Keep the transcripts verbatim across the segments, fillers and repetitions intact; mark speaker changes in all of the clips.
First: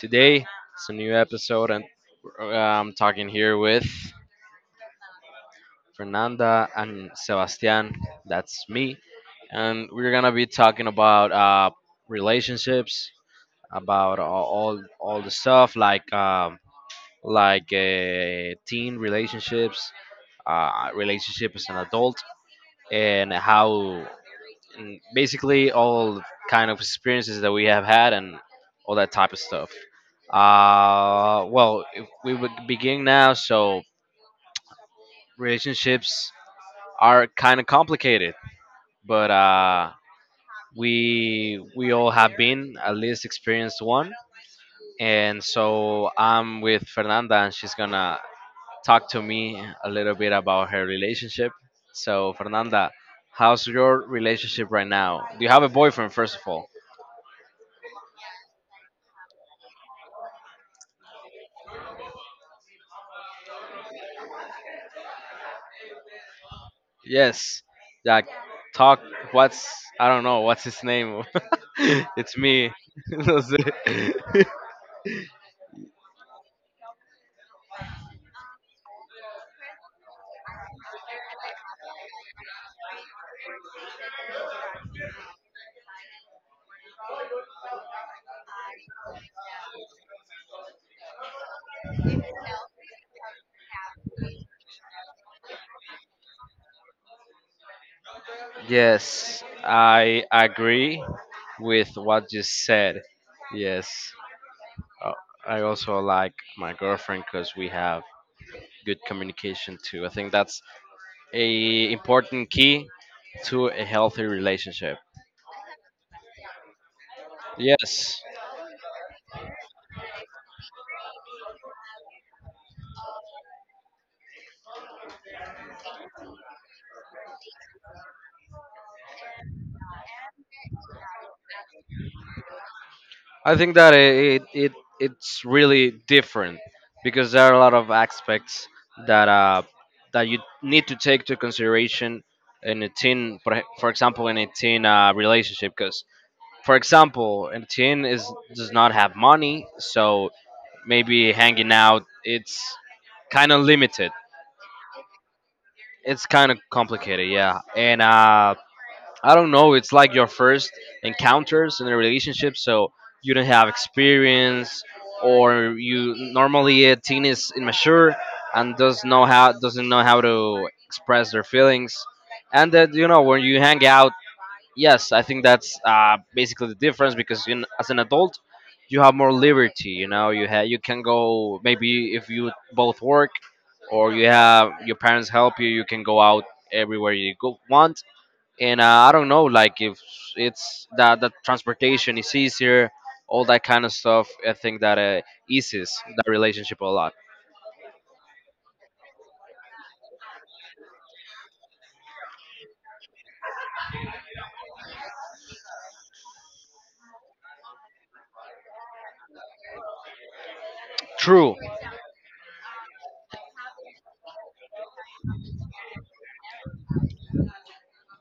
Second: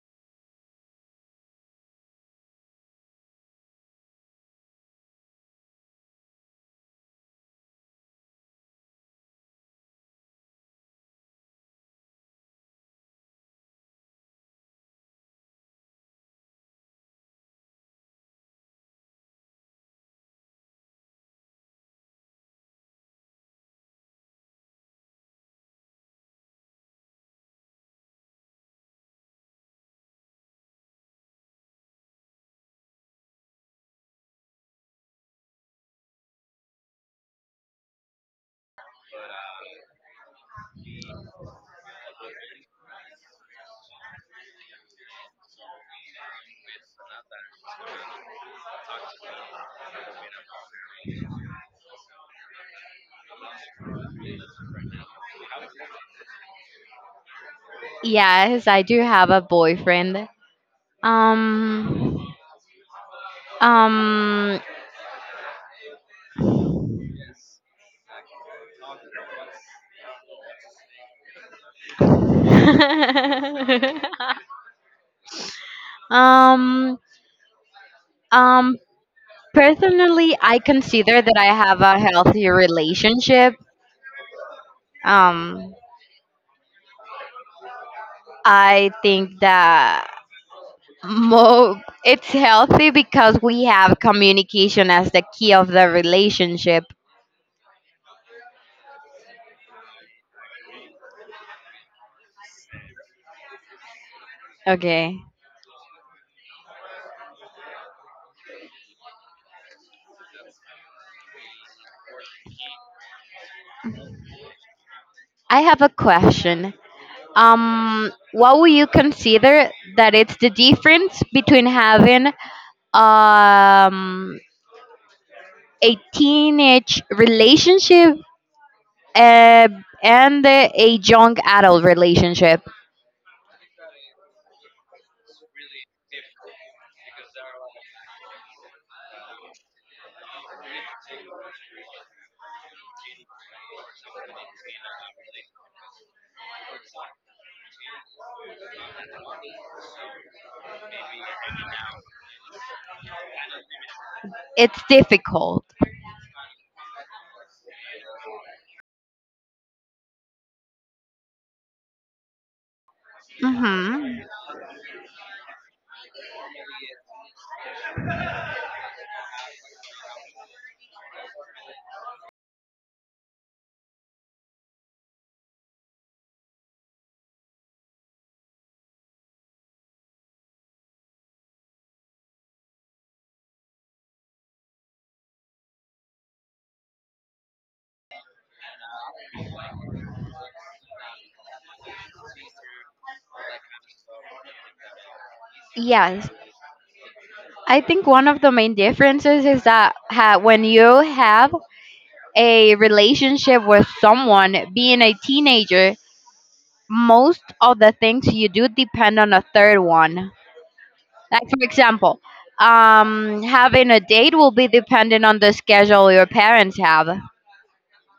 Speaker 1: Today it's a new episode, and uh, I'm talking here with Fernanda and Sebastian. That's me, and we're gonna be talking about uh, relationships, about all all, all the stuff like um, like uh, teen relationships, uh, relationship as an adult, and how and basically all kind of experiences that we have had and all that type of stuff. Uh, well, if we would begin now, so relationships are kind of complicated, but uh, we we all have been at least experienced one, and so I'm with Fernanda, and she's gonna talk to me a little bit about her relationship. So, Fernanda, how's your relationship right now? Do you have a boyfriend, first of all?
Speaker 2: Yes, I do have a boyfriend. Um, um,
Speaker 1: Yes, like talk. What's I don't know. What's his name? It's me. That's it.
Speaker 2: um, um, personally, I consider that I have a healthy relationship. Um, I think that mo it's healthy because we have communication as the key of the relationship.
Speaker 1: Yes, I agree with what you said. Yes, uh,
Speaker 2: Okay.
Speaker 1: I also like my girlfriend because we have good communication too. I think that's a important key to a healthy relationship.
Speaker 2: I have a question. Um
Speaker 1: Yes,
Speaker 2: what would you consider that it's the difference between having um a teenage relationship uh, and a young adult relationship?
Speaker 1: I think that it, it it's really different because there are a lot of aspects that uh that you need to take to consideration in a teen, for e- for example, in a teen uh, relationship. Because for example, a teen is does not have money, so maybe hanging out it's kind of limited.
Speaker 2: It's difficult.
Speaker 1: It's kind of complicated, yeah. And uh, I don't know. It's like your first encounters in a relationship, so you don't have
Speaker 2: Hmm.
Speaker 1: experience, or you normally a teen is immature and does know how doesn't know how to express their feelings, and that you know when you hang out. Yes, I think that's uh, basically the difference because in, as an adult, you have more liberty. You know, you ha- you can go maybe if you both work, or you have your parents help you, you can go out everywhere you go want and uh, I don't know, like if it's that the transportation is easier, all that kind of stuff. I think that uh, eases
Speaker 2: Yes,
Speaker 1: that relationship a lot.
Speaker 2: i think one of the main differences is that ha- when you have a relationship with someone being a teenager, most of the things you do depend on a third one. Like
Speaker 1: True.
Speaker 2: for example, um, having a date will be dependent on the schedule your parents have.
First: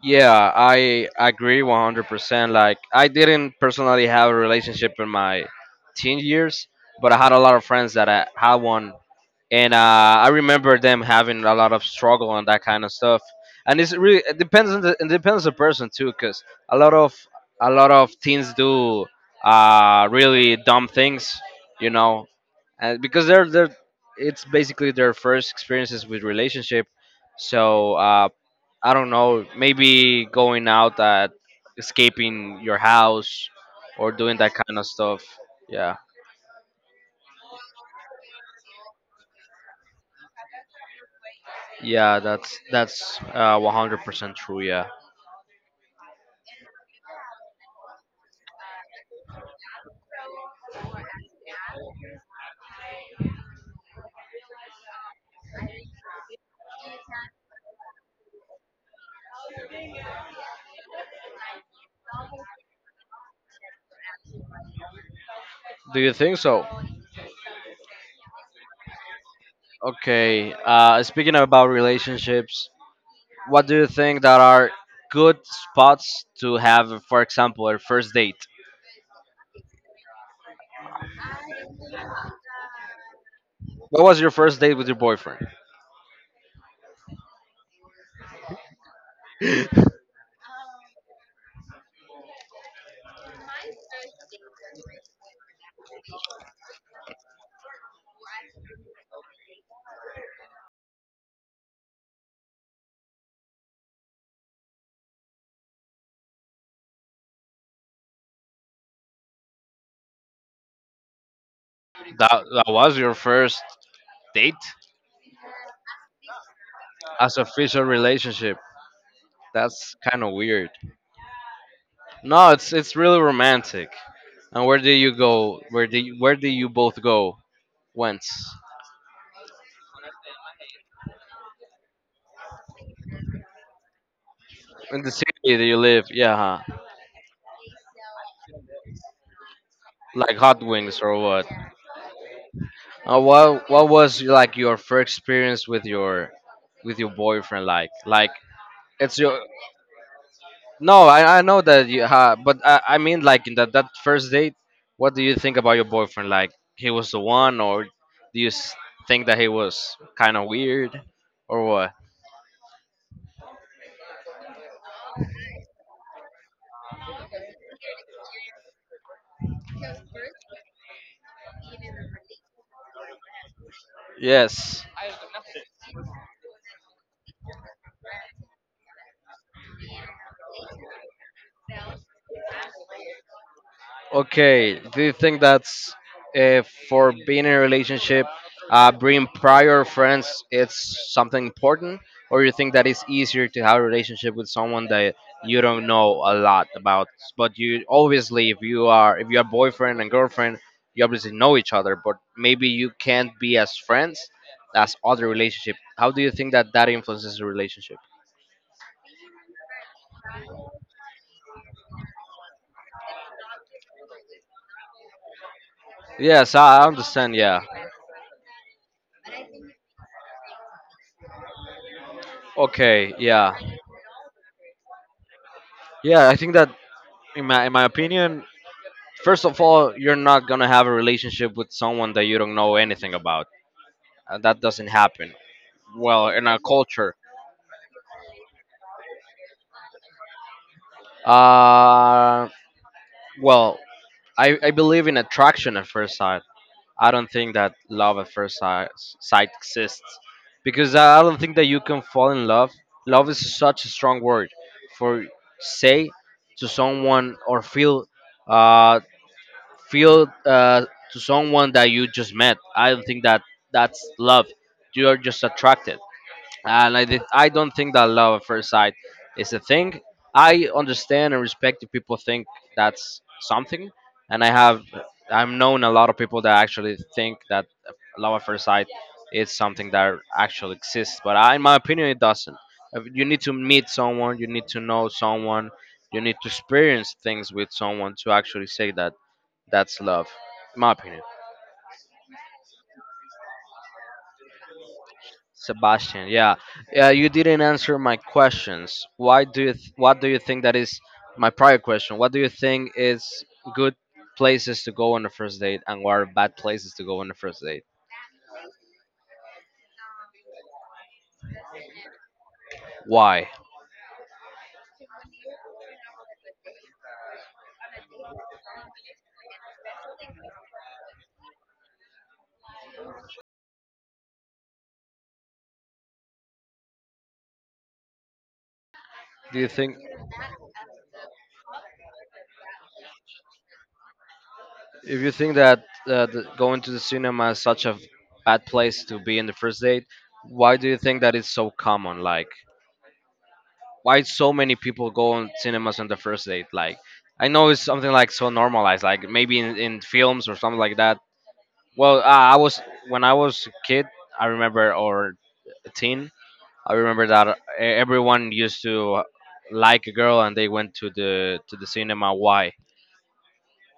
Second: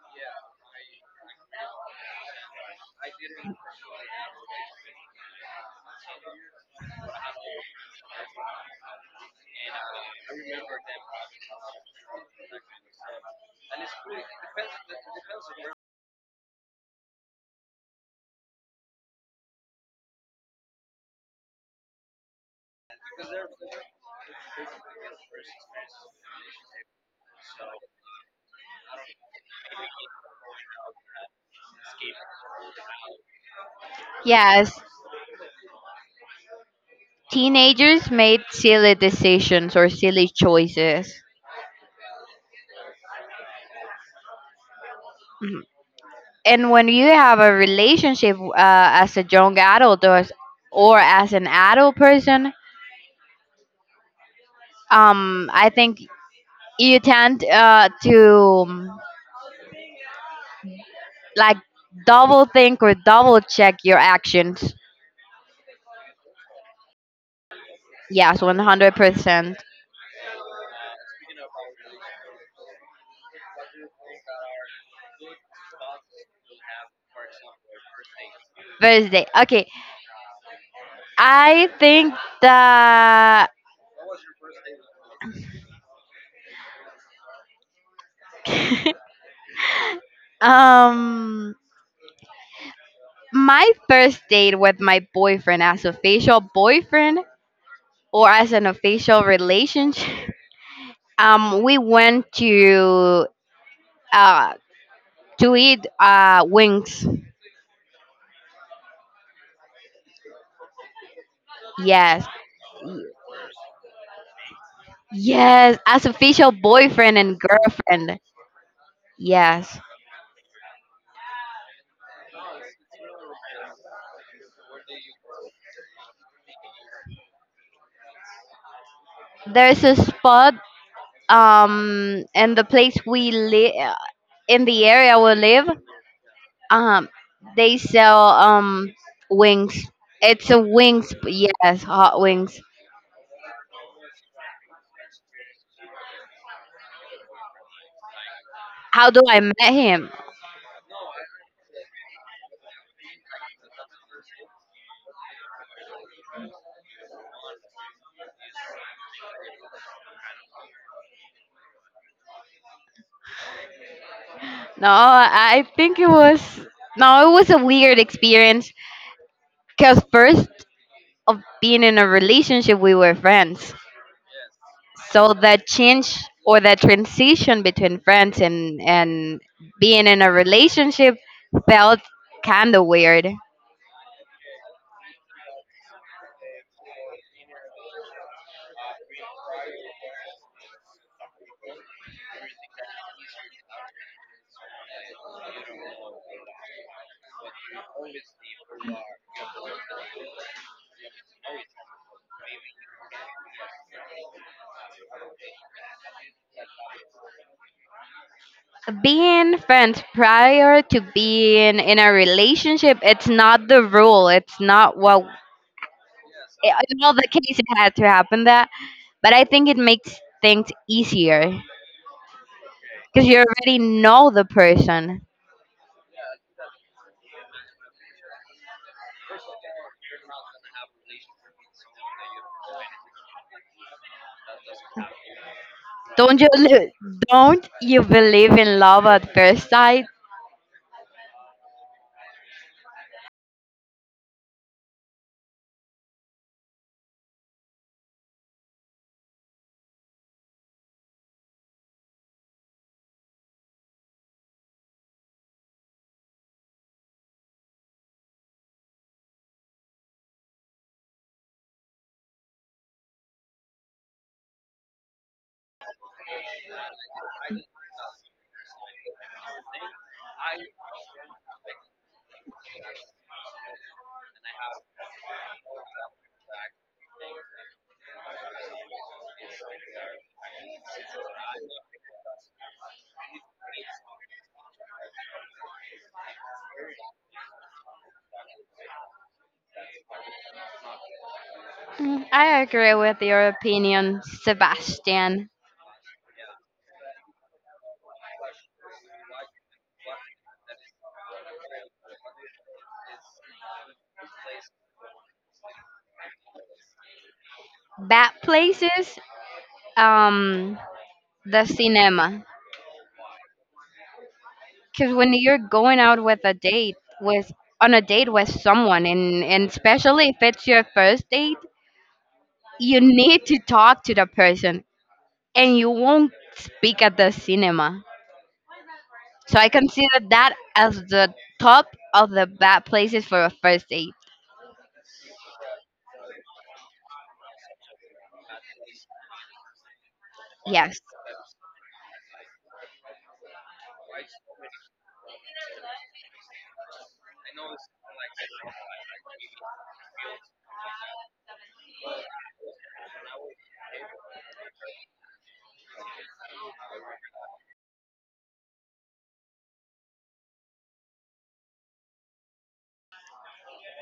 Speaker 1: Yeah, I agree one hundred percent. Like I didn't personally have a relationship in my teen years, but I had a lot of friends that I had one and uh, I remember them having a lot of struggle and that kind of stuff. And it's really it depends on the it depends on the person too, because a lot of a lot of teens do uh, really dumb things, you know, and because they're they're it's basically their first experiences with relationship. So uh, I don't know, maybe going out at escaping your house or doing that
Speaker 2: Yes,
Speaker 1: kind of stuff. Yeah,
Speaker 2: teenagers made silly decisions or silly choices.
Speaker 1: yeah, that's that's uh, one hundred percent true. Yeah.
Speaker 2: And when you have a relationship uh, as a young adult or as, or as an adult person, um, I think you tend uh, to um, like double think or double check your actions.
Speaker 1: Do you think so?
Speaker 2: Yes, one hundred percent.
Speaker 1: Okay. Uh, speaking about relationships, what do you think that are good spots to have, for example, a first date?
Speaker 2: Thursday. Okay, I think that
Speaker 1: What was your first date with your boyfriend?
Speaker 2: um my first date with my boyfriend as official boyfriend or as an official relationship um we went to uh to eat uh wings. Yes.
Speaker 1: That that was your first date
Speaker 2: Yes, as official boyfriend and
Speaker 1: as official
Speaker 2: girlfriend.
Speaker 1: relationship.
Speaker 2: Yes.
Speaker 1: That's kind of weird. No, it's it's really romantic. And where do you go? Where do you, where do you both go? Once
Speaker 2: There's a spot um in the place we live, in the
Speaker 1: in the
Speaker 2: area we
Speaker 1: city that
Speaker 2: live.
Speaker 1: you live, yeah, huh?
Speaker 2: Um, they sell um wings.
Speaker 1: Like
Speaker 2: It's a
Speaker 1: hot wings
Speaker 2: wings,
Speaker 1: or what?
Speaker 2: yes, hot wings.
Speaker 1: Uh, what what was like your first experience with your with your boyfriend like? Like
Speaker 2: How
Speaker 1: it's
Speaker 2: do I
Speaker 1: your
Speaker 2: met him?
Speaker 1: no, I, I know that you ha, but I, I mean like in that that first date, what do you think about your boyfriend? Like he was the one, or do you s- think that he was kind of weird, or what?
Speaker 2: No, I think it was, no, it was a weird experience. Cause first of being in a relationship, we were friends.
Speaker 1: Yes.
Speaker 2: So that change or that transition between friends and and being in a relationship felt kind of weird.
Speaker 1: Okay, do you think that's uh, for being in a relationship, uh, bringing prior friends, it's something important, or you think that it's easier to have a relationship with someone that you don't know a lot about, but you obviously, if you are if you are boyfriend and girlfriend, you obviously know each other, but maybe you can't be as friends as other relationship. How do you think that that influences the relationship?
Speaker 2: Being friends prior to being in a relationship, it's not the rule. It's not what,
Speaker 1: Yes, I I
Speaker 2: in all the
Speaker 1: understand.
Speaker 2: case,
Speaker 1: Yeah.
Speaker 2: it had to happen that. But I think it makes things easier
Speaker 1: Okay.
Speaker 2: because you
Speaker 1: Yeah.
Speaker 2: already know the person.
Speaker 1: Yeah, I think that in my in my opinion, first of all, you're not gonna have a relationship with someone that you don't know anything about. Uh, That doesn't happen. Well,
Speaker 2: Don't
Speaker 1: in
Speaker 2: you
Speaker 1: our
Speaker 2: li-
Speaker 1: culture,
Speaker 2: don't you believe in love at first sight?
Speaker 1: uh, well, I, I believe in attraction at first sight. I don't think that love at first sight, sight exists because I don't think that you can fall in love. Love is such a strong word for say to someone or feel uh, feel uh, to someone that you just met. I don't think that that's love. You are just attracted, and I did, I don't think that love at first sight is a thing. I understand and respect if people think that's something, and I have I've known a lot of people that actually think that love at first sight is something that actually exists. But I, in my opinion, it doesn't. If you need to meet someone. You need to know someone. You need to experience things with someone to actually say that that's love, in my opinion.
Speaker 2: Mm, I agree with your opinion, Sebastian.
Speaker 1: Sebastian, yeah, yeah. You didn't answer my questions. Why do you? Th- what do you think that is my prior question? What do you think is good places to go on the first date, and what are bad places to go on the first date?
Speaker 2: Bad places, um, the cinema.
Speaker 1: Why?
Speaker 2: Because when you're going out with a date with on a date with someone and and especially if it's your first date, you need to talk to the person, and you won't speak at the cinema, so
Speaker 1: Do
Speaker 2: i
Speaker 1: you think
Speaker 2: consider that as the top of the bad places for a first date.
Speaker 1: If you think that uh, the, going to the cinema is such a bad place to be in the first date, why do
Speaker 2: Yes,
Speaker 1: you think that it's so common? Like, why so many people go on cinemas on the first date like I know it's something like so normalized like maybe in, in films or something like that. well uh, I was when I was a kid I remember or a teen I remember that uh, everyone used to like a girl and they went to the to the cinema why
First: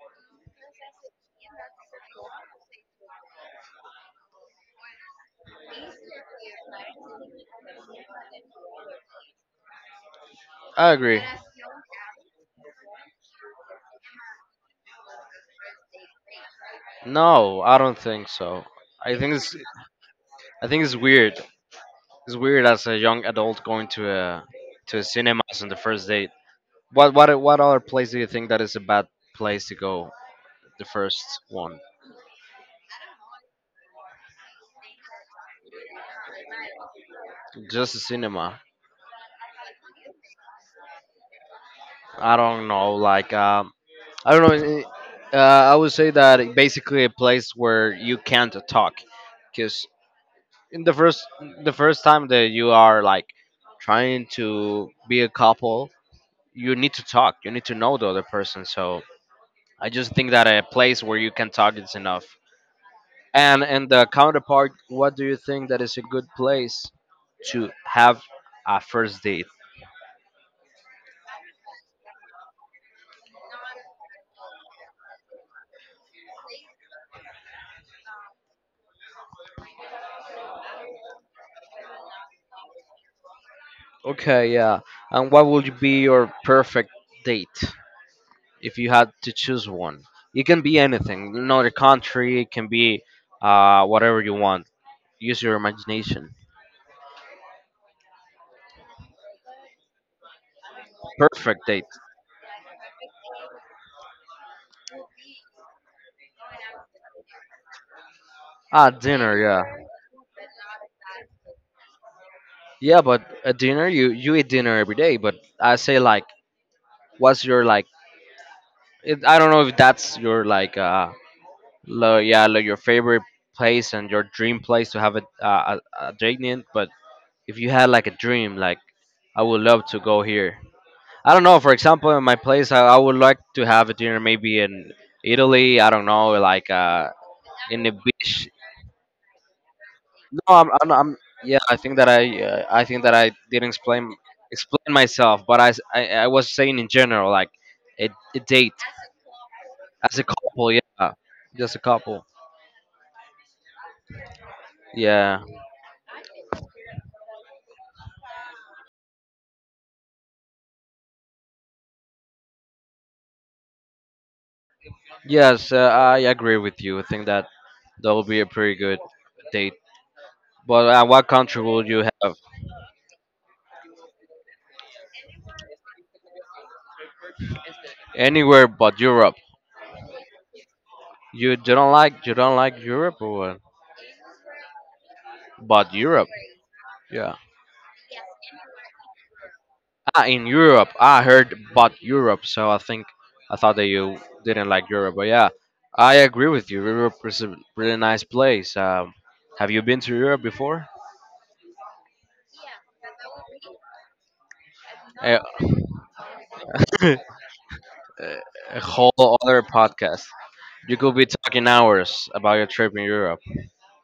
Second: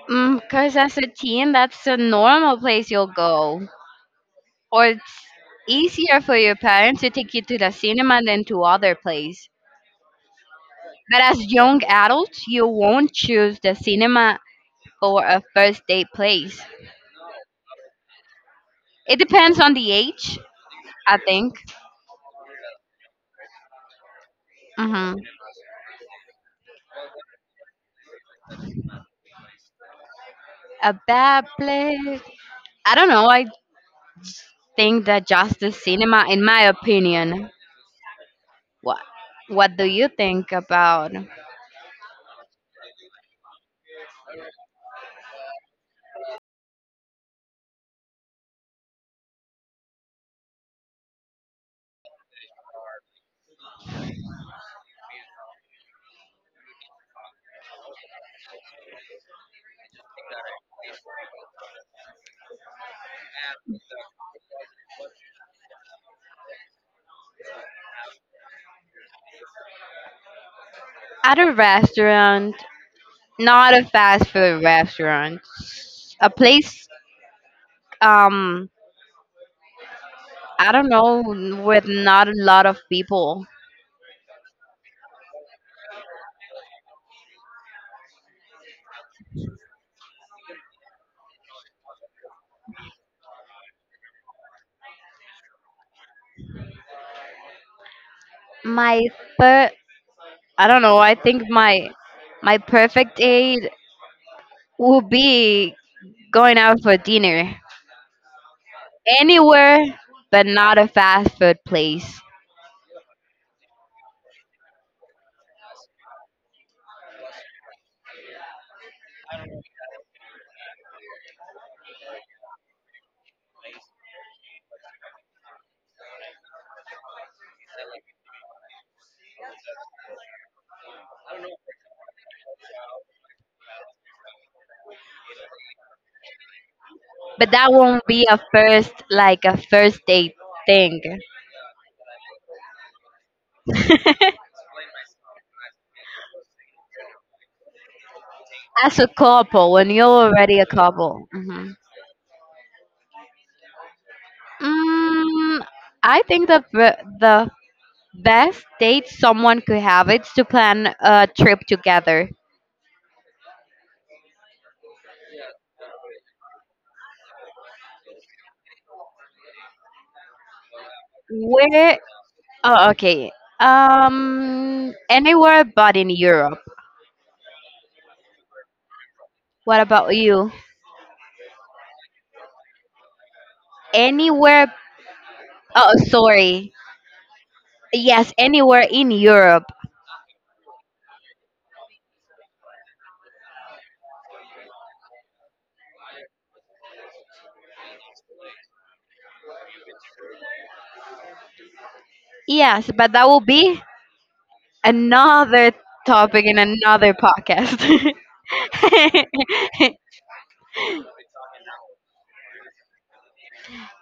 Speaker 2: because as a teen that's a normal place you'll go, or it's easier for your parents to take you to the cinema than to other place.
Speaker 1: I
Speaker 2: But
Speaker 1: agree.
Speaker 2: as young adults, you won't choose the cinema for a first date place.
Speaker 1: No I don't think so. I
Speaker 2: It
Speaker 1: think it's
Speaker 2: depends on the age,
Speaker 1: I think it's
Speaker 2: I
Speaker 1: weird.
Speaker 2: think.
Speaker 1: It's weird as a young adult going to a to a
Speaker 2: Hmm.
Speaker 1: cinemas on the first date. What what what other place do you think that is a bad place to go? The
Speaker 2: A
Speaker 1: first
Speaker 2: bad
Speaker 1: one,
Speaker 2: place. I don't know. I think that just the cinema, in my opinion.
Speaker 1: just a cinema.
Speaker 2: What? What do you think about
Speaker 1: I don't know. Like um, I don't know. eh, Uh, I would say that it basically a place where you can't talk, because in the first the first time that you are like trying to be a couple, you need to talk. You need to know the other person. So I just think that a place where you can talk is enough. And in the counterpart, what do you think that is a good place to have a first date?
Speaker 2: at a restaurant? Not a fast food restaurant. A place. Um, I don't know, with not a lot of people.
Speaker 1: Okay, yeah. And what would be your perfect date if you had to choose one? It can be anything, another country, it can be uh, whatever you want. Use your imagination.
Speaker 2: My third, I don't know. I think
Speaker 1: Perfect date.
Speaker 2: my my perfect date would be going out for dinner
Speaker 1: Ah, dinner, yeah.
Speaker 2: anywhere, but not a fast food place.
Speaker 1: Yeah, but a dinner, you you eat dinner every day, but I say like, what's your like? It, I don't know if that's your like uh, like, yeah, like your favorite place and your dream place to have a, a, a a date in. But if you had like a dream, like I would love to go here. I don't know. For example, in my place, I, I would like to have a dinner maybe in Italy. I don't know, like uh,
Speaker 2: But that
Speaker 1: in the
Speaker 2: won't be a
Speaker 1: beach.
Speaker 2: first like a first date
Speaker 1: No, I'm, I'm,
Speaker 2: thing.
Speaker 1: I'm yeah. I think that I, uh, I think that I didn't explain explain myself, but I, s- I- I was saying in general, like a, a date
Speaker 2: As a couple, when you're
Speaker 1: as a
Speaker 2: already a
Speaker 1: couple. Yeah,
Speaker 2: couple. Hmm.
Speaker 1: just a couple. Yeah.
Speaker 2: Mm, I think the be- the best date someone could have is to plan a trip together.
Speaker 1: Yes, uh, I agree with you. I think that that will be a pretty good date. But uh, what country will
Speaker 2: Where?
Speaker 1: you have?
Speaker 2: Oh, okay. Um, anywhere but in Europe.
Speaker 1: Anywhere but Europe.
Speaker 2: What about you?
Speaker 1: You don't like you don't like Europe or what?
Speaker 2: Anywhere?
Speaker 1: But
Speaker 2: Oh,
Speaker 1: Europe.
Speaker 2: sorry.
Speaker 1: Yeah.
Speaker 2: Yes, anywhere in Europe.
Speaker 1: Ah, in Europe. I heard but Europe. So I think I thought that you didn't like Europe. But yeah, I agree with you. Europe is a really nice place. Um, have you been to Europe before?
Speaker 2: Yes, but that will be
Speaker 1: Eh,
Speaker 2: another topic in another podcast.
Speaker 1: a whole other podcast. You could be talking hours about your trip in Europe.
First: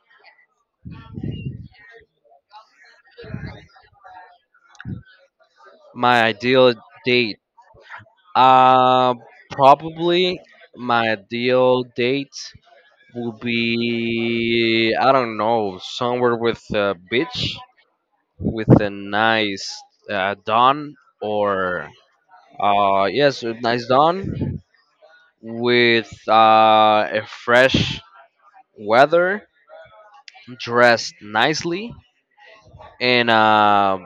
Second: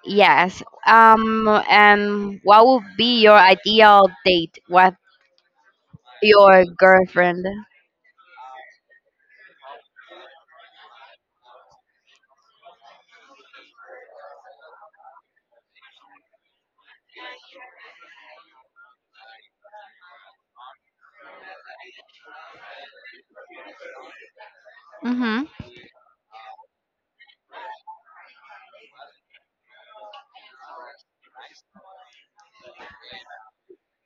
Speaker 2: Yes. Um. And what would be your ideal date with
Speaker 1: My
Speaker 2: your
Speaker 1: ideal date.
Speaker 2: girlfriend?
Speaker 1: Uh, Probably my ideal date will be I don't know somewhere with a beach with a nice uh, dawn or uh yes a nice dawn
Speaker 2: Mm-hmm.
Speaker 1: with uh, a fresh weather dressed nicely and uh,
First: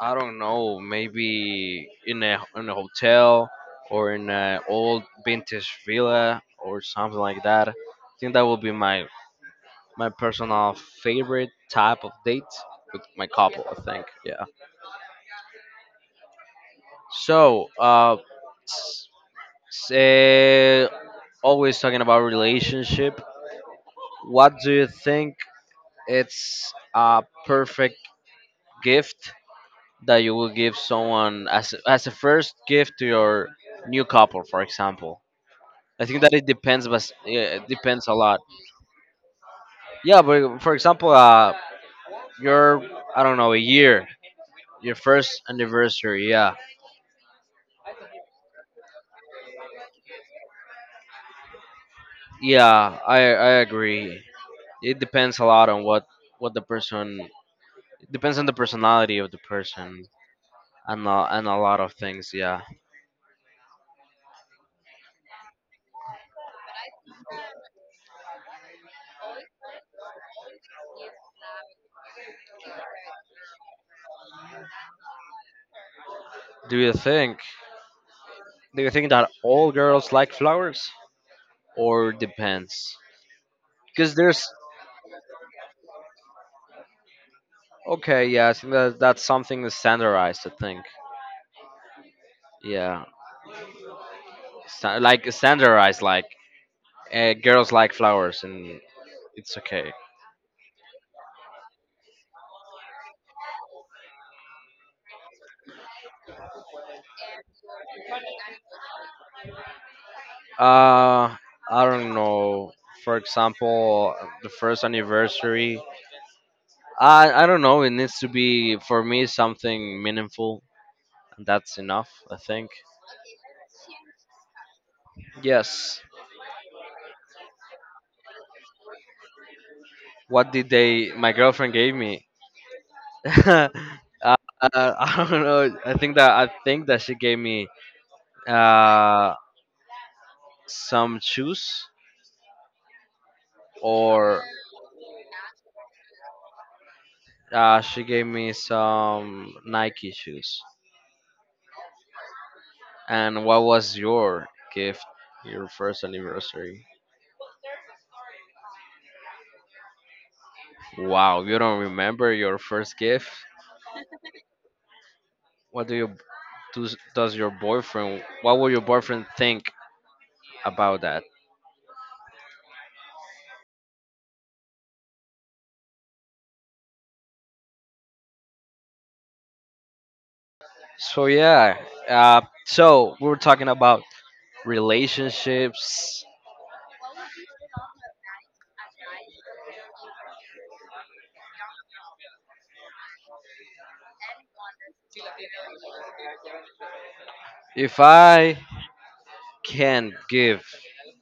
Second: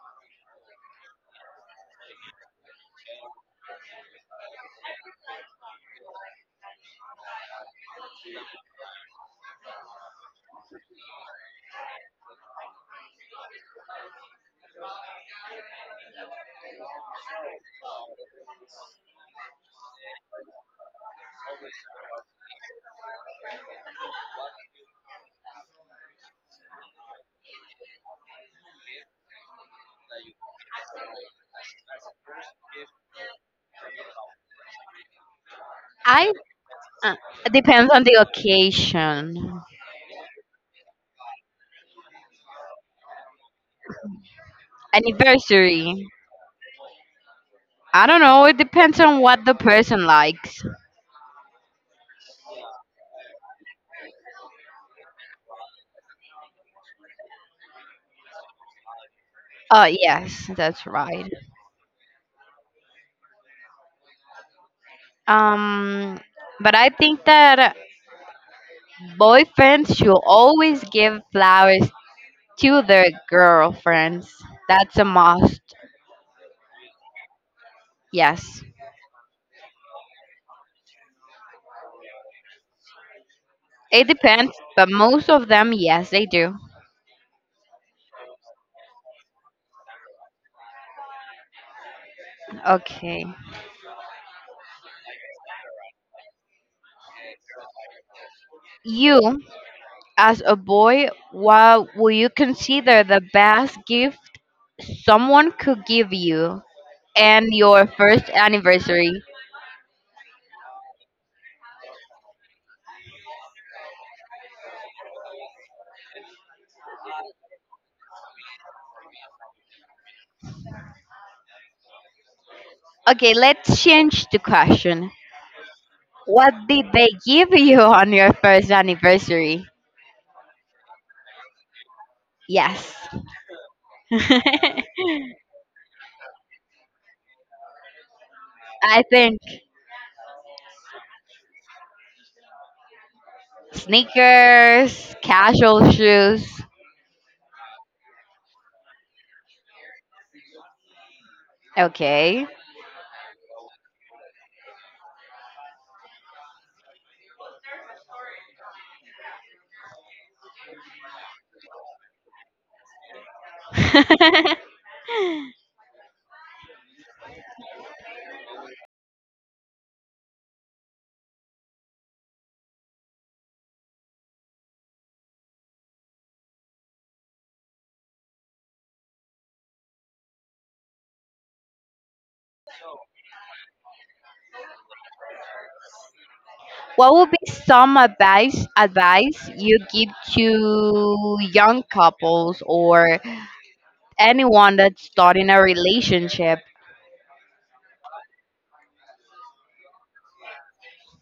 Speaker 1: I don't know, maybe in a in a hotel or in an old vintage villa or something like that. I think that would be my my personal favorite type of date with my couple. I think, yeah. So, uh, s- say, always talking about relationship. What do you think it's a perfect gift that you will give someone as as a first gift to your new couple, for example? I think
Speaker 2: I
Speaker 1: that it depends, but
Speaker 2: uh, It
Speaker 1: yeah, it
Speaker 2: depends on
Speaker 1: depends a
Speaker 2: the
Speaker 1: lot.
Speaker 2: occasion.
Speaker 1: Yeah, but for example, uh, your I don't know a year, your first
Speaker 2: Anniversary.
Speaker 1: anniversary. Yeah,
Speaker 2: I don't know. It depends on what the person likes.
Speaker 1: yeah, I I agree. It depends a lot on what what the person. It depends on the personality of the
Speaker 2: Oh
Speaker 1: person
Speaker 2: yes, that's
Speaker 1: and a,
Speaker 2: right.
Speaker 1: and a lot of things. Yeah.
Speaker 2: Um, but I think that boyfriends should always give flowers to their girlfriends. That's a must.
Speaker 1: Do you think
Speaker 2: Yes.
Speaker 1: do you think that all girls like flowers or depends?
Speaker 2: It
Speaker 1: Because there's
Speaker 2: depends, but most of them, yes, they do.
Speaker 1: okay, yeah, I think that that's something that's standardized. I think. Yeah,
Speaker 2: Okay.
Speaker 1: sta- like standardized, like Uh, girls like flowers, and
Speaker 2: You,
Speaker 1: it's okay.
Speaker 2: as a boy, what will you consider the best gift someone could give you and your first anniversary?
Speaker 1: Uh, I don't know. For example, the first anniversary. I I don't know. It needs to be for me something meaningful, and that's enough. I think.
Speaker 2: Okay, let's change the question.
Speaker 1: Yes.
Speaker 2: What did they give you on your first anniversary?
Speaker 1: What did they? My girlfriend gave me.
Speaker 2: Yes.
Speaker 1: uh, uh,
Speaker 2: I
Speaker 1: I don't know. I think that I think that she gave me uh
Speaker 2: think
Speaker 1: some shoes, or
Speaker 2: sneakers, casual shoes.
Speaker 1: uh, she gave me some Nike shoes.
Speaker 2: Okay.
Speaker 1: And what was your gift, your first anniversary? Wow, you don't remember your first gift? What do you does, does your boyfriend? What will your boyfriend think about that? So yeah, uh, so we were talking about relationships.
Speaker 2: What would be some advice advice you give to young couples or anyone that's starting a relationship?
Speaker 1: If I can give,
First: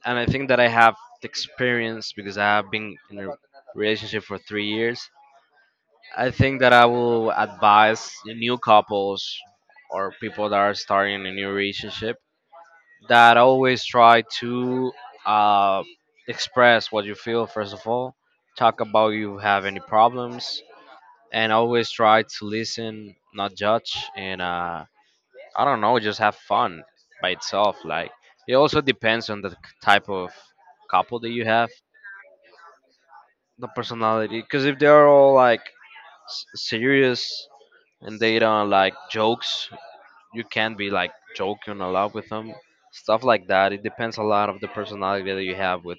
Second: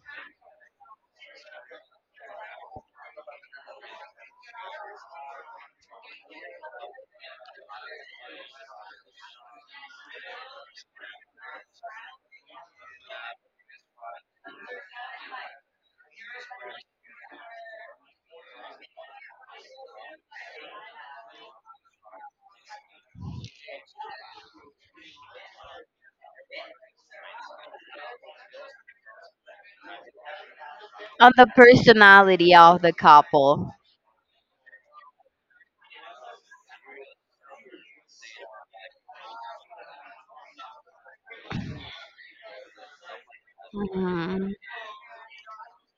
Speaker 1: and I think that I have the experience because I have been in a relationship for three years. I think that I will advise new couples or people that are starting a new relationship that always try to uh, express what you feel first of all, talk about you have any problems, and always try to listen, not judge, and uh, I don't know, just have fun by itself. Like it also depends on the type of couple that
Speaker 2: On
Speaker 1: you
Speaker 2: the
Speaker 1: have,
Speaker 2: personality of the
Speaker 1: the
Speaker 2: couple?
Speaker 1: personality. Because if they're all like s- serious and they don't like jokes. You can't be like joking a lot with them, stuff like that. It depends a lot
Speaker 2: Mm,
Speaker 1: of the personality that you have with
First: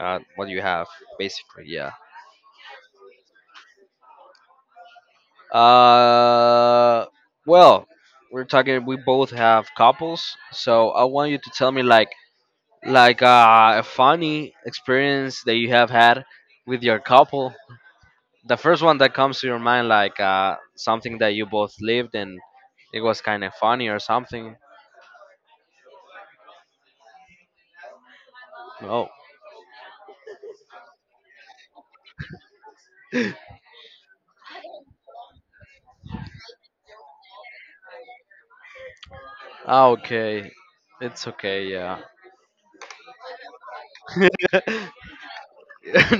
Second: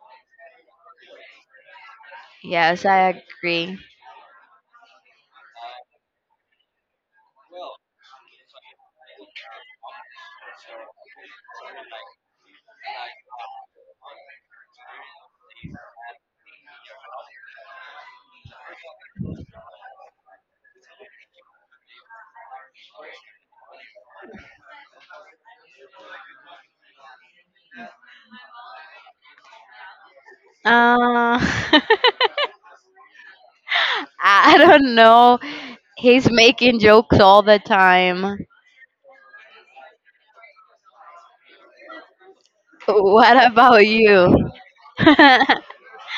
Speaker 1: uh, what you have, basically. Yeah.
Speaker 2: yes, I agree.
Speaker 1: Uh, well, we're talking. We both have couples, so I want you to tell me like like uh, a funny experience that you have had with your couple. The first one that comes to your mind, like uh, something that you both lived and it was kind of funny or something. Oh.
Speaker 2: Uh, I don't know. He's making jokes all the time.
Speaker 1: Ah, okay. It's okay, yeah.
Speaker 2: What about you?
Speaker 1: no,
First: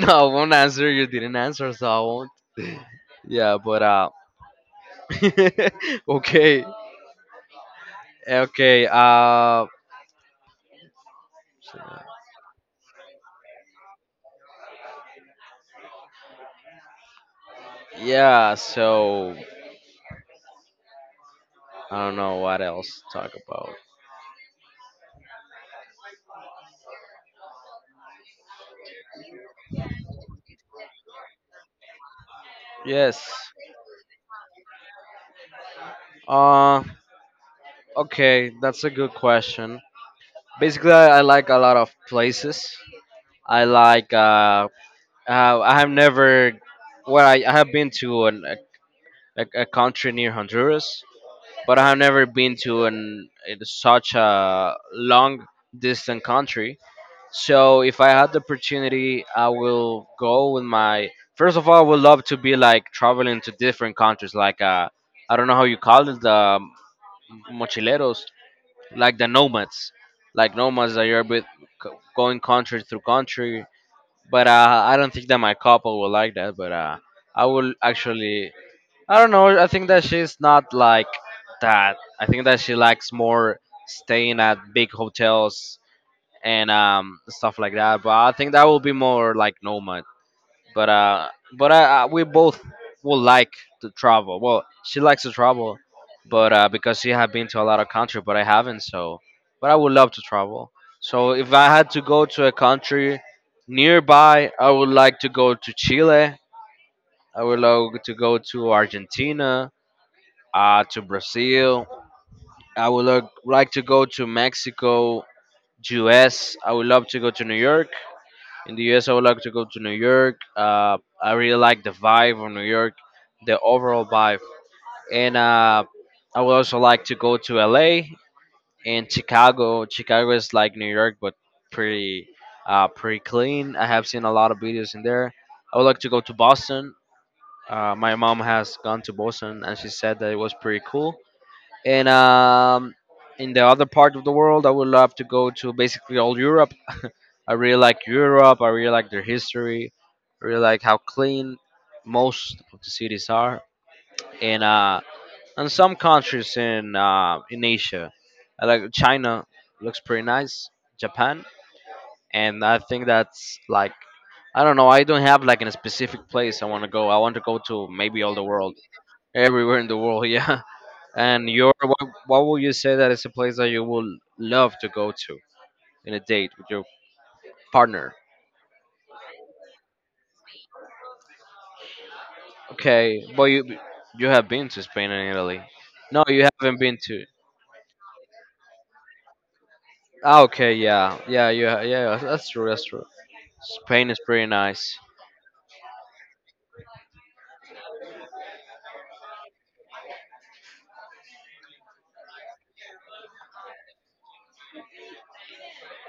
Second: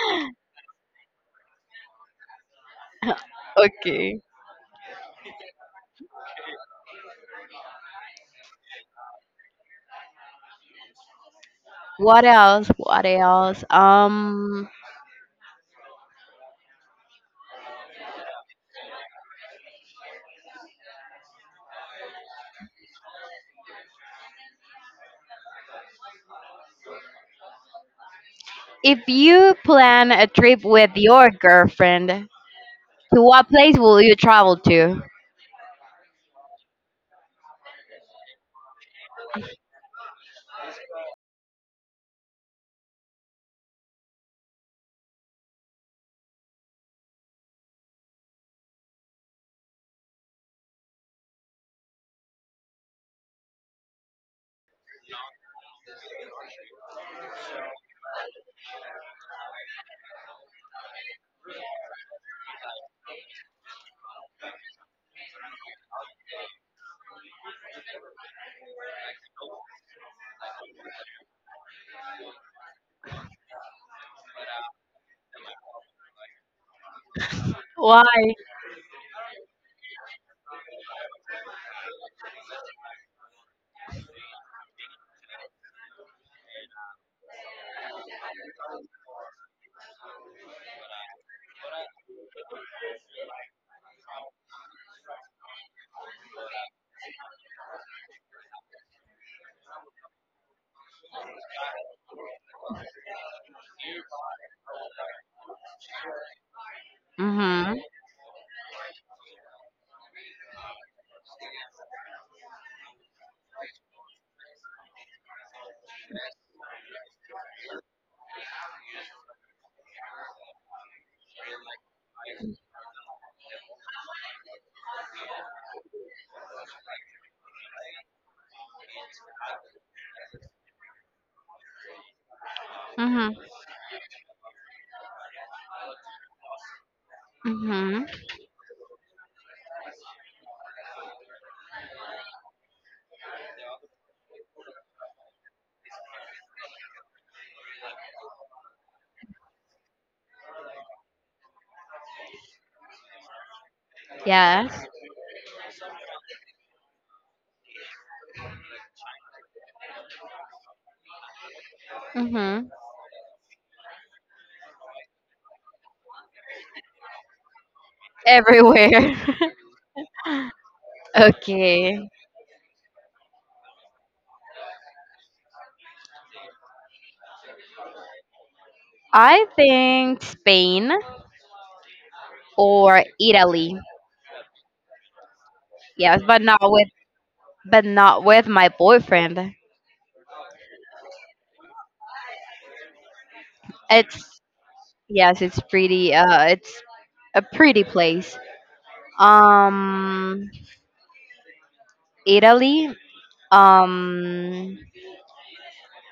Speaker 1: I won't answer. You didn't answer, so I won't. Yeah, but uh,
Speaker 2: Okay.
Speaker 1: okay, okay. Uh,
Speaker 2: What else? What else? Um,
Speaker 1: yeah. So I don't know what else to talk about.
Speaker 2: if you plan a trip with your girlfriend, to
Speaker 1: Yes.
Speaker 2: what place will you travel to?
Speaker 1: Uh, okay. That's a good question. Basically, I, I like a lot of places. I like. Uh, uh I have never. Well, I, I have been to an, a, a country near Honduras, but I have never been to an in such a long distant country. So if I had the opportunity, I will go with my. First of all, I would love to be like traveling to different countries, like uh, I don't know how you call it, the mochileros, like the nomads, like nomads that you're with c- going country through country. But uh, I don't think that my couple will like that. But uh, I will
Speaker 2: Why?
Speaker 1: actually I don't know. I think that she's not like that. I think that she likes more staying at big hotels and um, stuff like that. But I think that will be more like nomad. But uh, but uh, uh, we both will like to travel. Well, she likes to travel, but uh, because she have been to a lot of country, but I haven't. So, but I would love to travel. So if I had to go to a country nearby, I would like to go to Chile. I would
Speaker 2: Mhm.
Speaker 1: love to go to Argentina uh, to Brazil. I would lo- like to go to Mexico, U S. I would love to go to New York. In the U S, I would like to go to New York. Uh, I really like the vibe of New York, the overall vibe. And uh, I would also like to go to L A and Chicago. Chicago is like New York, but pretty, uh, pretty
Speaker 2: Mhm.
Speaker 1: clean. I have seen a lot of videos in there. I would like to go to Boston. Uh,
Speaker 2: Mhm.
Speaker 1: my mom has gone to Boston and she said that it was pretty cool, and um, in the other part of the world, I would love to go to basically all Europe. I really like Europe. I really like their history. I really like how clean most of the cities are, and
Speaker 2: Yes.
Speaker 1: uh, and some countries in uh, in Asia. I like China looks pretty nice. Japan, and
Speaker 2: Mhm.
Speaker 1: I think that's like I don't know. I don't have like in a specific place I want to go. I want to go to maybe all the world,
Speaker 2: Everywhere.
Speaker 1: everywhere in the world. Yeah. And your what,
Speaker 2: Okay.
Speaker 1: what will you say that is a place that you will love to go to in a date with your partner?
Speaker 2: I think Spain or
Speaker 1: Okay, but you
Speaker 2: Italy.
Speaker 1: you have been to Spain and Italy.
Speaker 2: Yes,
Speaker 1: No,
Speaker 2: but
Speaker 1: you
Speaker 2: not
Speaker 1: haven't
Speaker 2: with,
Speaker 1: been to.
Speaker 2: but not with my boyfriend.
Speaker 1: Ah, okay, yeah, yeah, you ha- yeah, yeah, that's true, that's true. Spain is
Speaker 2: It's,
Speaker 1: pretty nice.
Speaker 2: yes, it's pretty. Uh, it's a pretty place. Um, Italy. Um,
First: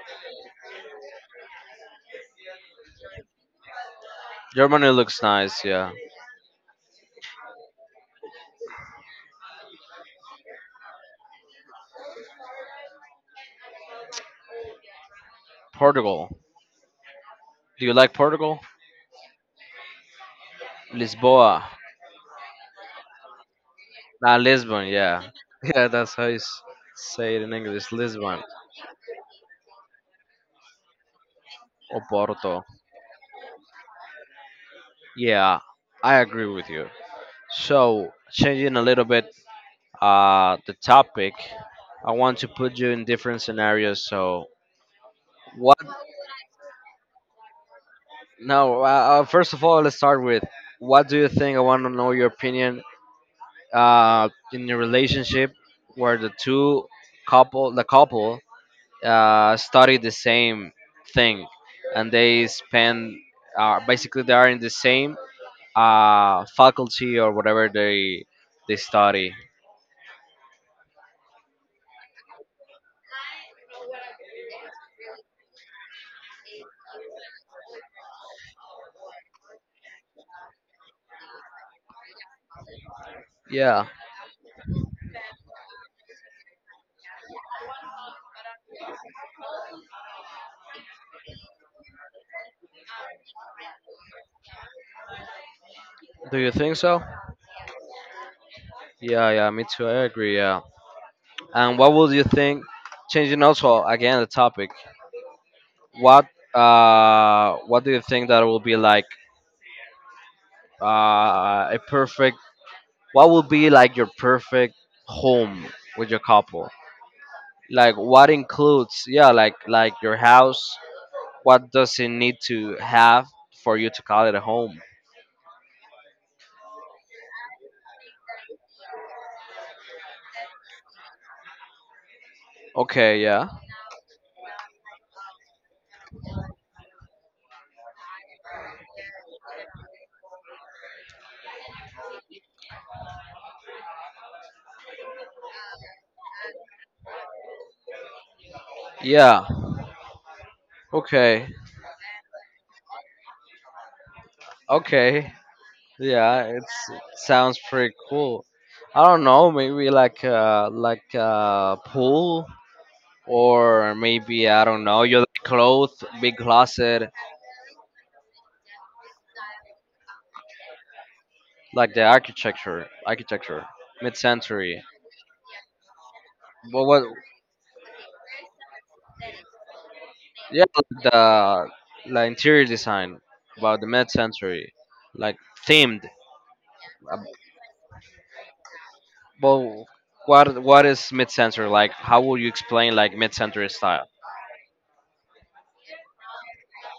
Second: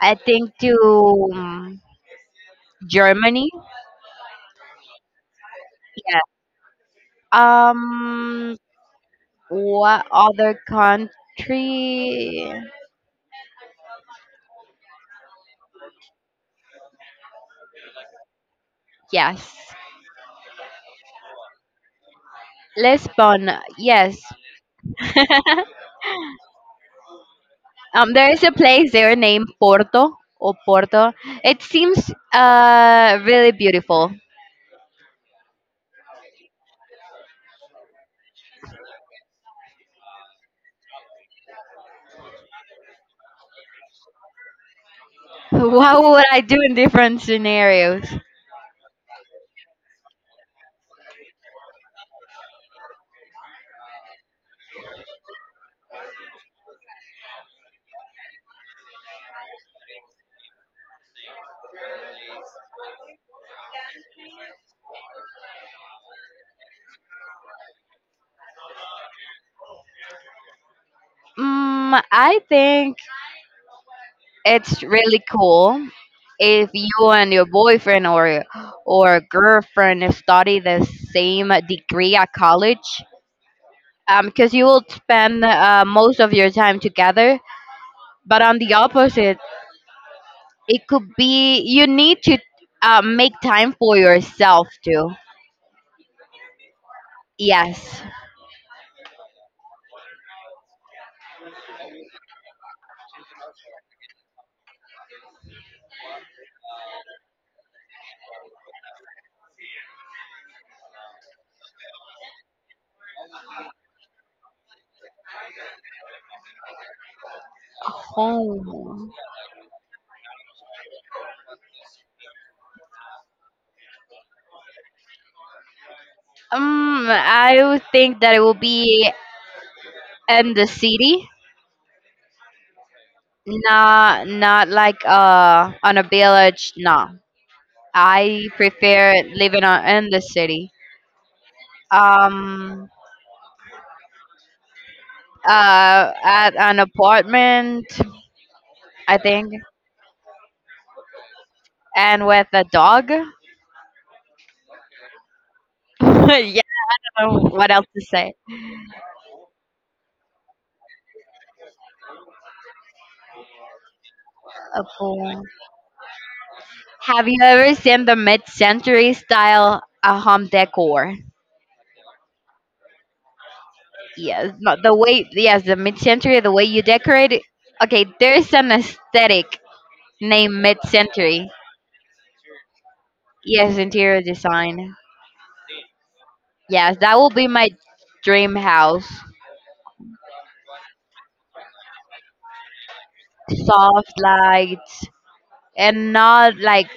Speaker 2: I think to um, Germany.
Speaker 1: Germany looks nice, yeah.
Speaker 2: Yeah. Um, what other country?
Speaker 1: Portugal. Do you like Portugal?
Speaker 2: Yes,
Speaker 1: Lisboa.
Speaker 2: Lisbon. Yes.
Speaker 1: Ah, Lisbon, yeah. Yeah, that's how you s- say it in English.
Speaker 2: Um, there
Speaker 1: Lisbon
Speaker 2: is a place there named Porto or Porto. It
Speaker 1: or
Speaker 2: seems
Speaker 1: Porto.
Speaker 2: uh really beautiful.
Speaker 1: Yeah, I agree with you. So, changing a little bit uh, the topic, I want to put you in different scenarios. So, what?
Speaker 2: What would I do in different scenarios?
Speaker 1: No, uh, uh, first of all, let's start with what do you think? I want to know your opinion uh, in your relationship where the two couple, the couple, uh, study the same thing, and they spend uh, basically they are in the same uh, faculty or whatever they they study.
Speaker 2: Mm, I think it's really cool if you and your boyfriend or or girlfriend study the same degree at college
Speaker 1: Yeah,
Speaker 2: because you will spend uh, most of your time together, but on the opposite it could be you need to uh, make time for yourself too.
Speaker 1: do you think so?
Speaker 2: Yes.
Speaker 1: Yeah, yeah, me too. I agree. Yeah. And what would you think? Changing also again the topic. What uh, what do you think that will be like uh, a perfect? What would be like your perfect home with your couple? Like what
Speaker 2: Home.
Speaker 1: includes? Yeah, like like your house. What does it need to have for you to call it a home?
Speaker 2: um I would think that it will be in the city,
Speaker 1: Okay. Yeah.
Speaker 2: not not like uh on a village, no. I prefer living on, in the city. Um, uh, at an apartment, I
Speaker 1: Yeah.
Speaker 2: think,
Speaker 1: Okay.
Speaker 2: and with a dog. Yeah,
Speaker 1: Okay. Yeah,
Speaker 2: I
Speaker 1: it's it
Speaker 2: don't know
Speaker 1: sounds
Speaker 2: what else
Speaker 1: pretty
Speaker 2: to say?
Speaker 1: cool. I don't know, maybe like a like a pool or maybe I don't
Speaker 2: A
Speaker 1: know, your
Speaker 2: pool.
Speaker 1: cloth, big closet,
Speaker 2: Have you ever seen the mid-century style uh, home decor?
Speaker 1: like the architecture, architecture,
Speaker 2: Yes,
Speaker 1: mid-century.
Speaker 2: not the way. Yes, the mid-century, the way
Speaker 1: But
Speaker 2: you
Speaker 1: what?
Speaker 2: decorate it. Okay, there's an aesthetic named
Speaker 1: Yeah, like
Speaker 2: mid-century.
Speaker 1: the like interior design about
Speaker 2: Yes,
Speaker 1: the
Speaker 2: interior
Speaker 1: mid-century,
Speaker 2: design.
Speaker 1: like themed.
Speaker 2: Yes,
Speaker 1: Uh,
Speaker 2: that will be my dream house.
Speaker 1: But what what is mid-century like? How would you explain like mid-century style?
Speaker 2: Soft lights, and not like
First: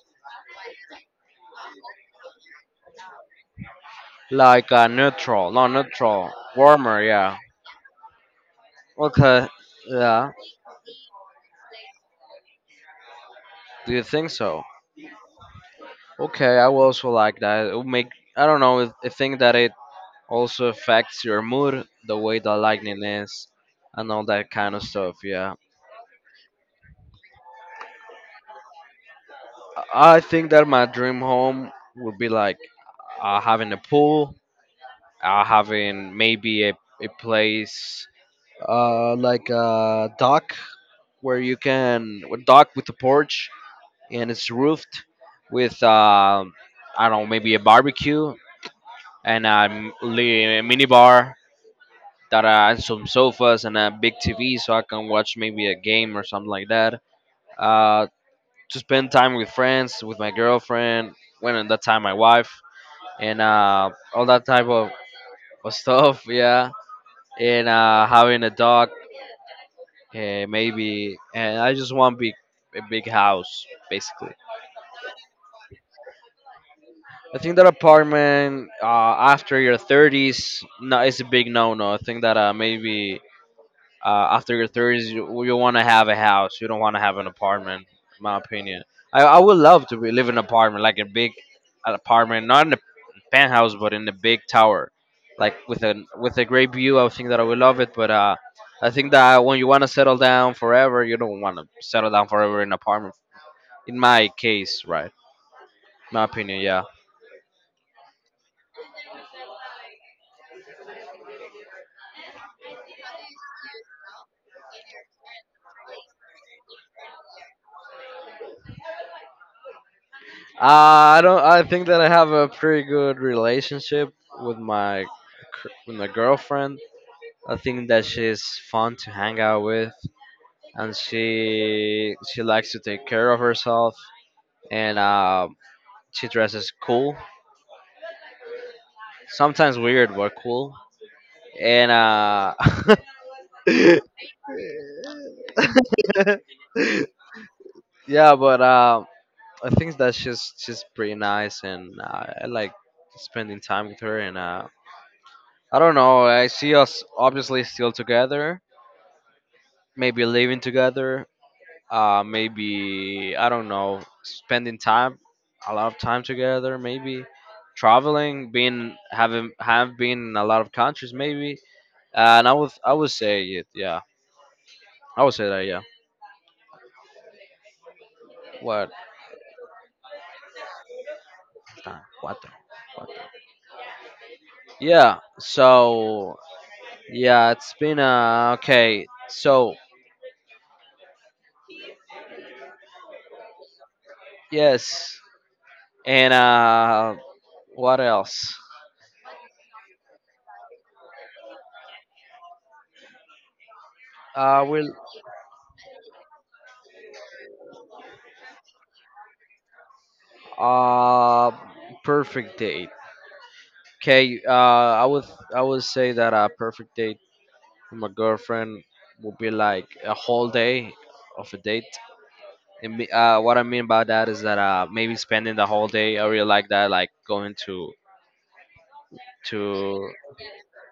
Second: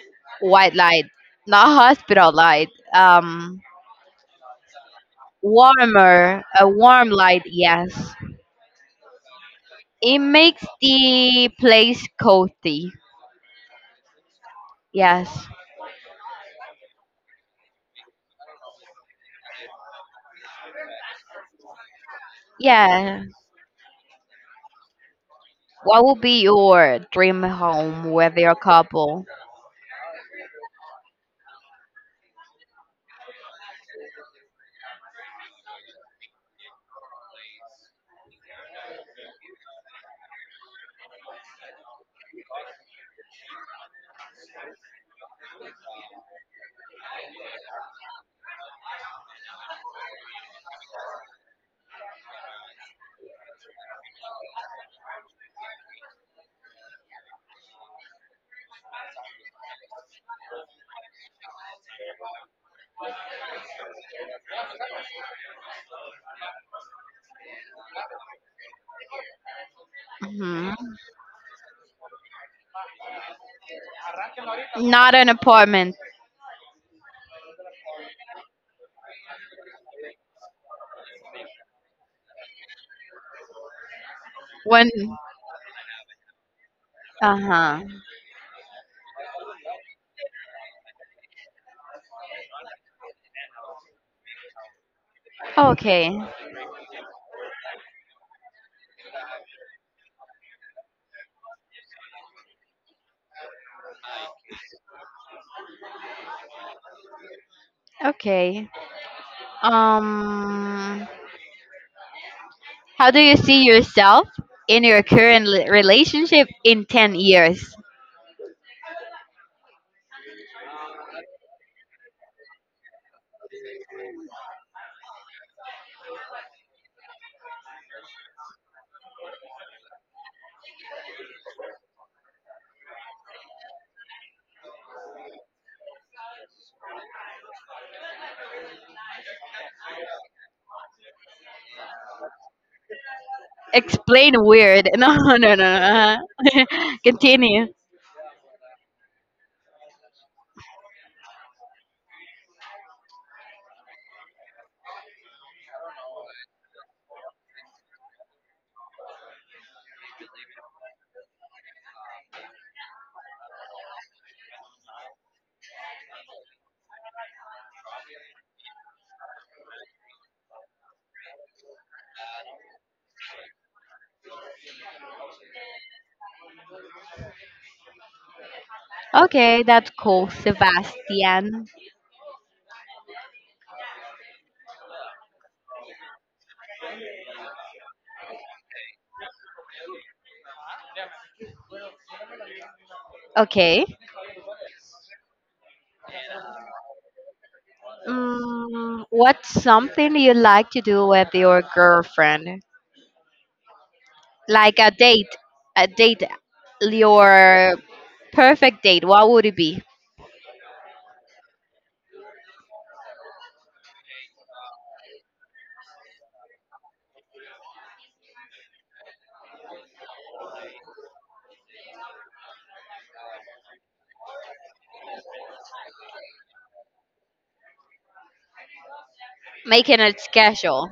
Speaker 2: white light, not hospital light. Um,
Speaker 1: Like uh, neutral, not neutral,
Speaker 2: warmer, a
Speaker 1: warmer,
Speaker 2: warm
Speaker 1: yeah.
Speaker 2: light. Yes,
Speaker 1: Okay,
Speaker 2: it
Speaker 1: yeah.
Speaker 2: makes the place cozy.
Speaker 1: Do you think so?
Speaker 2: Yes,
Speaker 1: Okay, I will also like that. It would make I don't know. it- I think that it also affects your mood, the way the lightning
Speaker 2: yeah.
Speaker 1: is, and all that kind of stuff. Yeah,
Speaker 2: What would be your dream home with your couple?
Speaker 1: I I think that my dream home would be like uh, having a pool, uh, having maybe a a place uh, like a dock where you can a dock with a porch and it's roofed with um I don't know, maybe a barbecue and a m- li- mini bar that uh, and some sofas and a big T V so I can watch maybe a game or something like that. Uh, to spend time with friends, with my girlfriend, when at that time my wife, and uh, all that type of, of stuff. Yeah, and uh, having a dog, uh,
Speaker 2: Hmm.
Speaker 1: maybe, and I just want big a big house basically.
Speaker 2: Not an apartment.
Speaker 1: I think that apartment uh, after your thirties, no, it's a big no-no. I think that uh, maybe uh, after your
Speaker 2: When?
Speaker 1: thirties you, you want to have a house, you don't want to have an
Speaker 2: Uh huh.
Speaker 1: apartment. My opinion, I, I would love to be, live in an apartment like a big apartment, not in the penthouse but in the big tower like with a
Speaker 2: Okay.
Speaker 1: with a great view. I would think that I would love it, but uh I think that when you want to settle down forever, you don't want to settle down forever in an apartment, in my case, right, my opinion, yeah.
Speaker 2: Okay. Um. How do you see yourself in your current li- relationship in ten years?
Speaker 1: uh, I don't I think that I have a pretty good relationship with my cur- with my girlfriend. I think that she's fun to hang out with, and she she likes to take care of herself, and uh, she dresses cool, sometimes weird but cool, and uh,
Speaker 2: Explain weird. No, no, no, no. Uh-huh. Continue.
Speaker 1: yeah, but uh, I think that she's she's pretty nice, and uh, I like spending time with her, and uh, I don't know, I see us obviously still together, maybe living together, uh, maybe I don't know, spending time, a lot of time together, maybe traveling, being having have been in a lot of countries, maybe, and I would I would say it, yeah, I would say that, yeah. What?
Speaker 2: Okay, that's cool, Sebastian.
Speaker 1: What? the- Yeah. So yeah, it's been uh okay. So
Speaker 2: Okay.
Speaker 1: yes, and uh, what else?
Speaker 2: Mm, what's something you like to do with your girlfriend?
Speaker 1: Uh,
Speaker 2: Like
Speaker 1: will
Speaker 2: a date, a date, your perfect date. What would it be?
Speaker 1: uh perfect date. Okay, uh, I would I would say that a perfect date my girlfriend would be like a whole day of a date. And me- uh, what I mean by that is that uh, maybe spending the whole day. I really like that, like going to
Speaker 2: Making
Speaker 1: to
Speaker 2: a schedule.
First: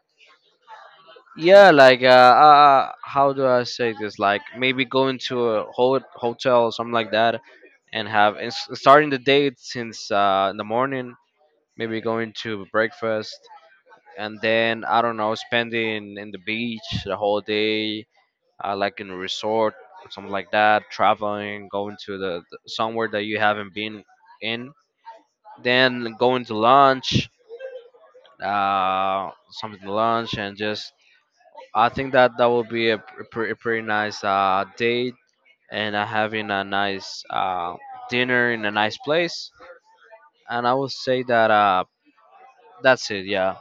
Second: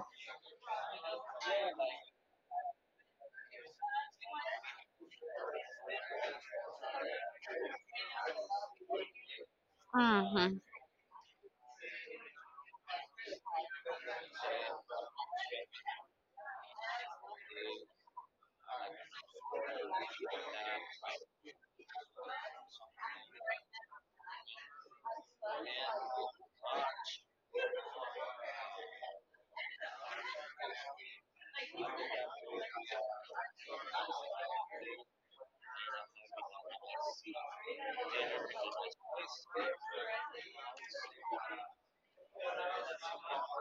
Speaker 1: yeah, like uh, uh uh, how do I say this? Like maybe going to a ho- hotel or something like that, and have and s- starting the date since uh, in
Speaker 2: Hmm.
Speaker 1: the morning. Maybe going to breakfast, and then I don't know, spending in the beach the whole day, uh, like in a resort or something like that, traveling, going to the, the somewhere that you haven't been in, then going to lunch, uh, something to lunch, and just I think that that will be a, pr- pretty pretty nice uh, date and uh, having a nice uh, dinner in a nice place. And I would say that uh, that's it. Yeah,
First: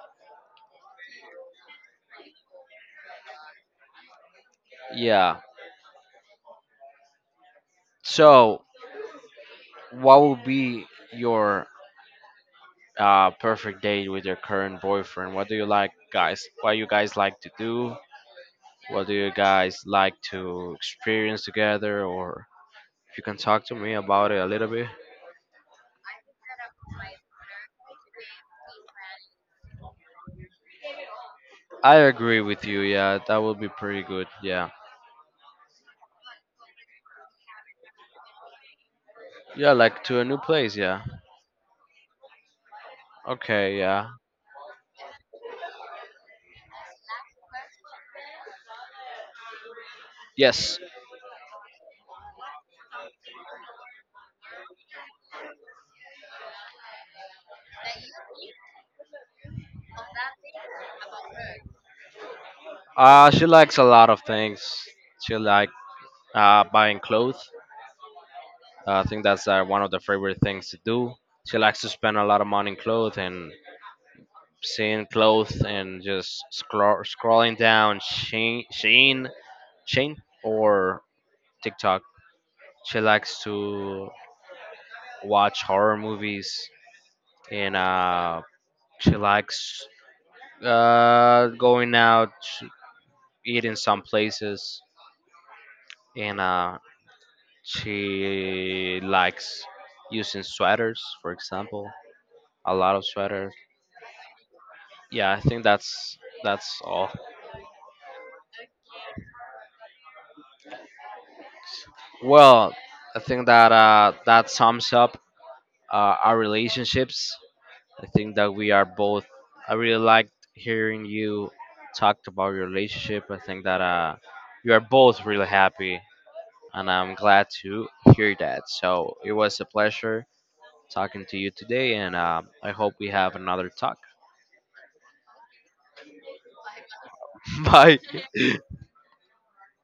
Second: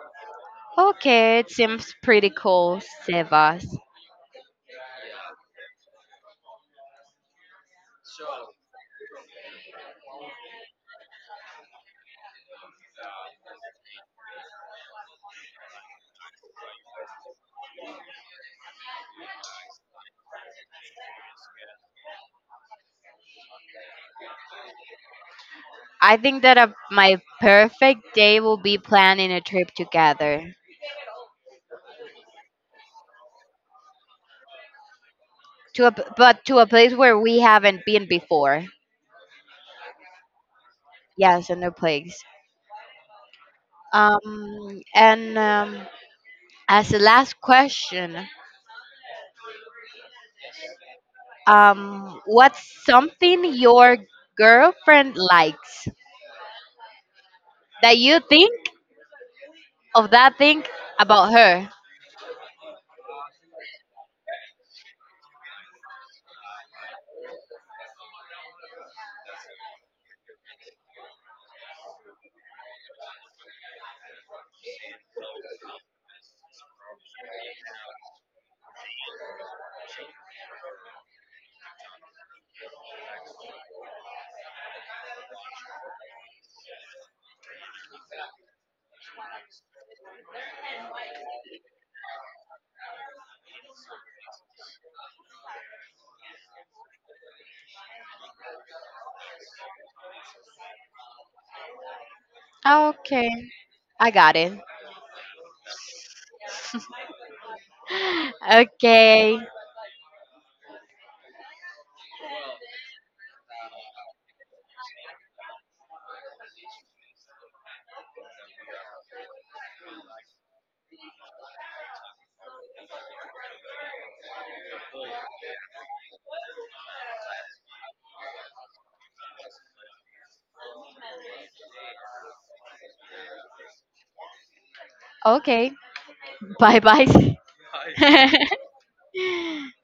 Speaker 2: Okay, it seems pretty cool, Sebas.
Speaker 1: yeah. So, what will be your uh, perfect date with your current boyfriend? What do you like, guys? What you guys like to do? What do you guys like to experience together? Or if you can talk to me about it a little bit.
Speaker 2: I think that a, my perfect day will be planning a trip together
Speaker 1: I agree with you. Yeah, that would be pretty good. Yeah.
Speaker 2: to a p- but to a place where we haven't been before.
Speaker 1: Yeah, like to a new place. Yeah.
Speaker 2: Yes, a new place.
Speaker 1: Okay. Yeah.
Speaker 2: Um, and um, as the last question,
Speaker 1: Yes.
Speaker 2: um, what's something your girlfriend likes that you think of that thing about her?
Speaker 1: Uh, she likes a lot of things. She like uh, buying clothes. I think that's uh, one of the favorite things to do. She likes to spend a lot of money in clothes and seeing clothes and just scroll, scrolling down Shein, Shein, Shein or TikTok. She likes to watch horror movies and uh, she likes uh, going out, eating some places, and uh, she likes using sweaters, for example, a lot of
Speaker 2: Okay,
Speaker 1: sweaters.
Speaker 2: I got it.
Speaker 1: Yeah, I think that's that's all.
Speaker 2: Okay,
Speaker 1: Well, I think that uh, that sums up uh, our relationships. I think that we are both. I really liked hearing you talk about your relationship. I think that uh, you are both really happy, and I'm glad to hear that. So it was a pleasure talking to you today, and uh, I hope we have another talk.
Speaker 2: okay. Bye bye.
Speaker 1: Bye.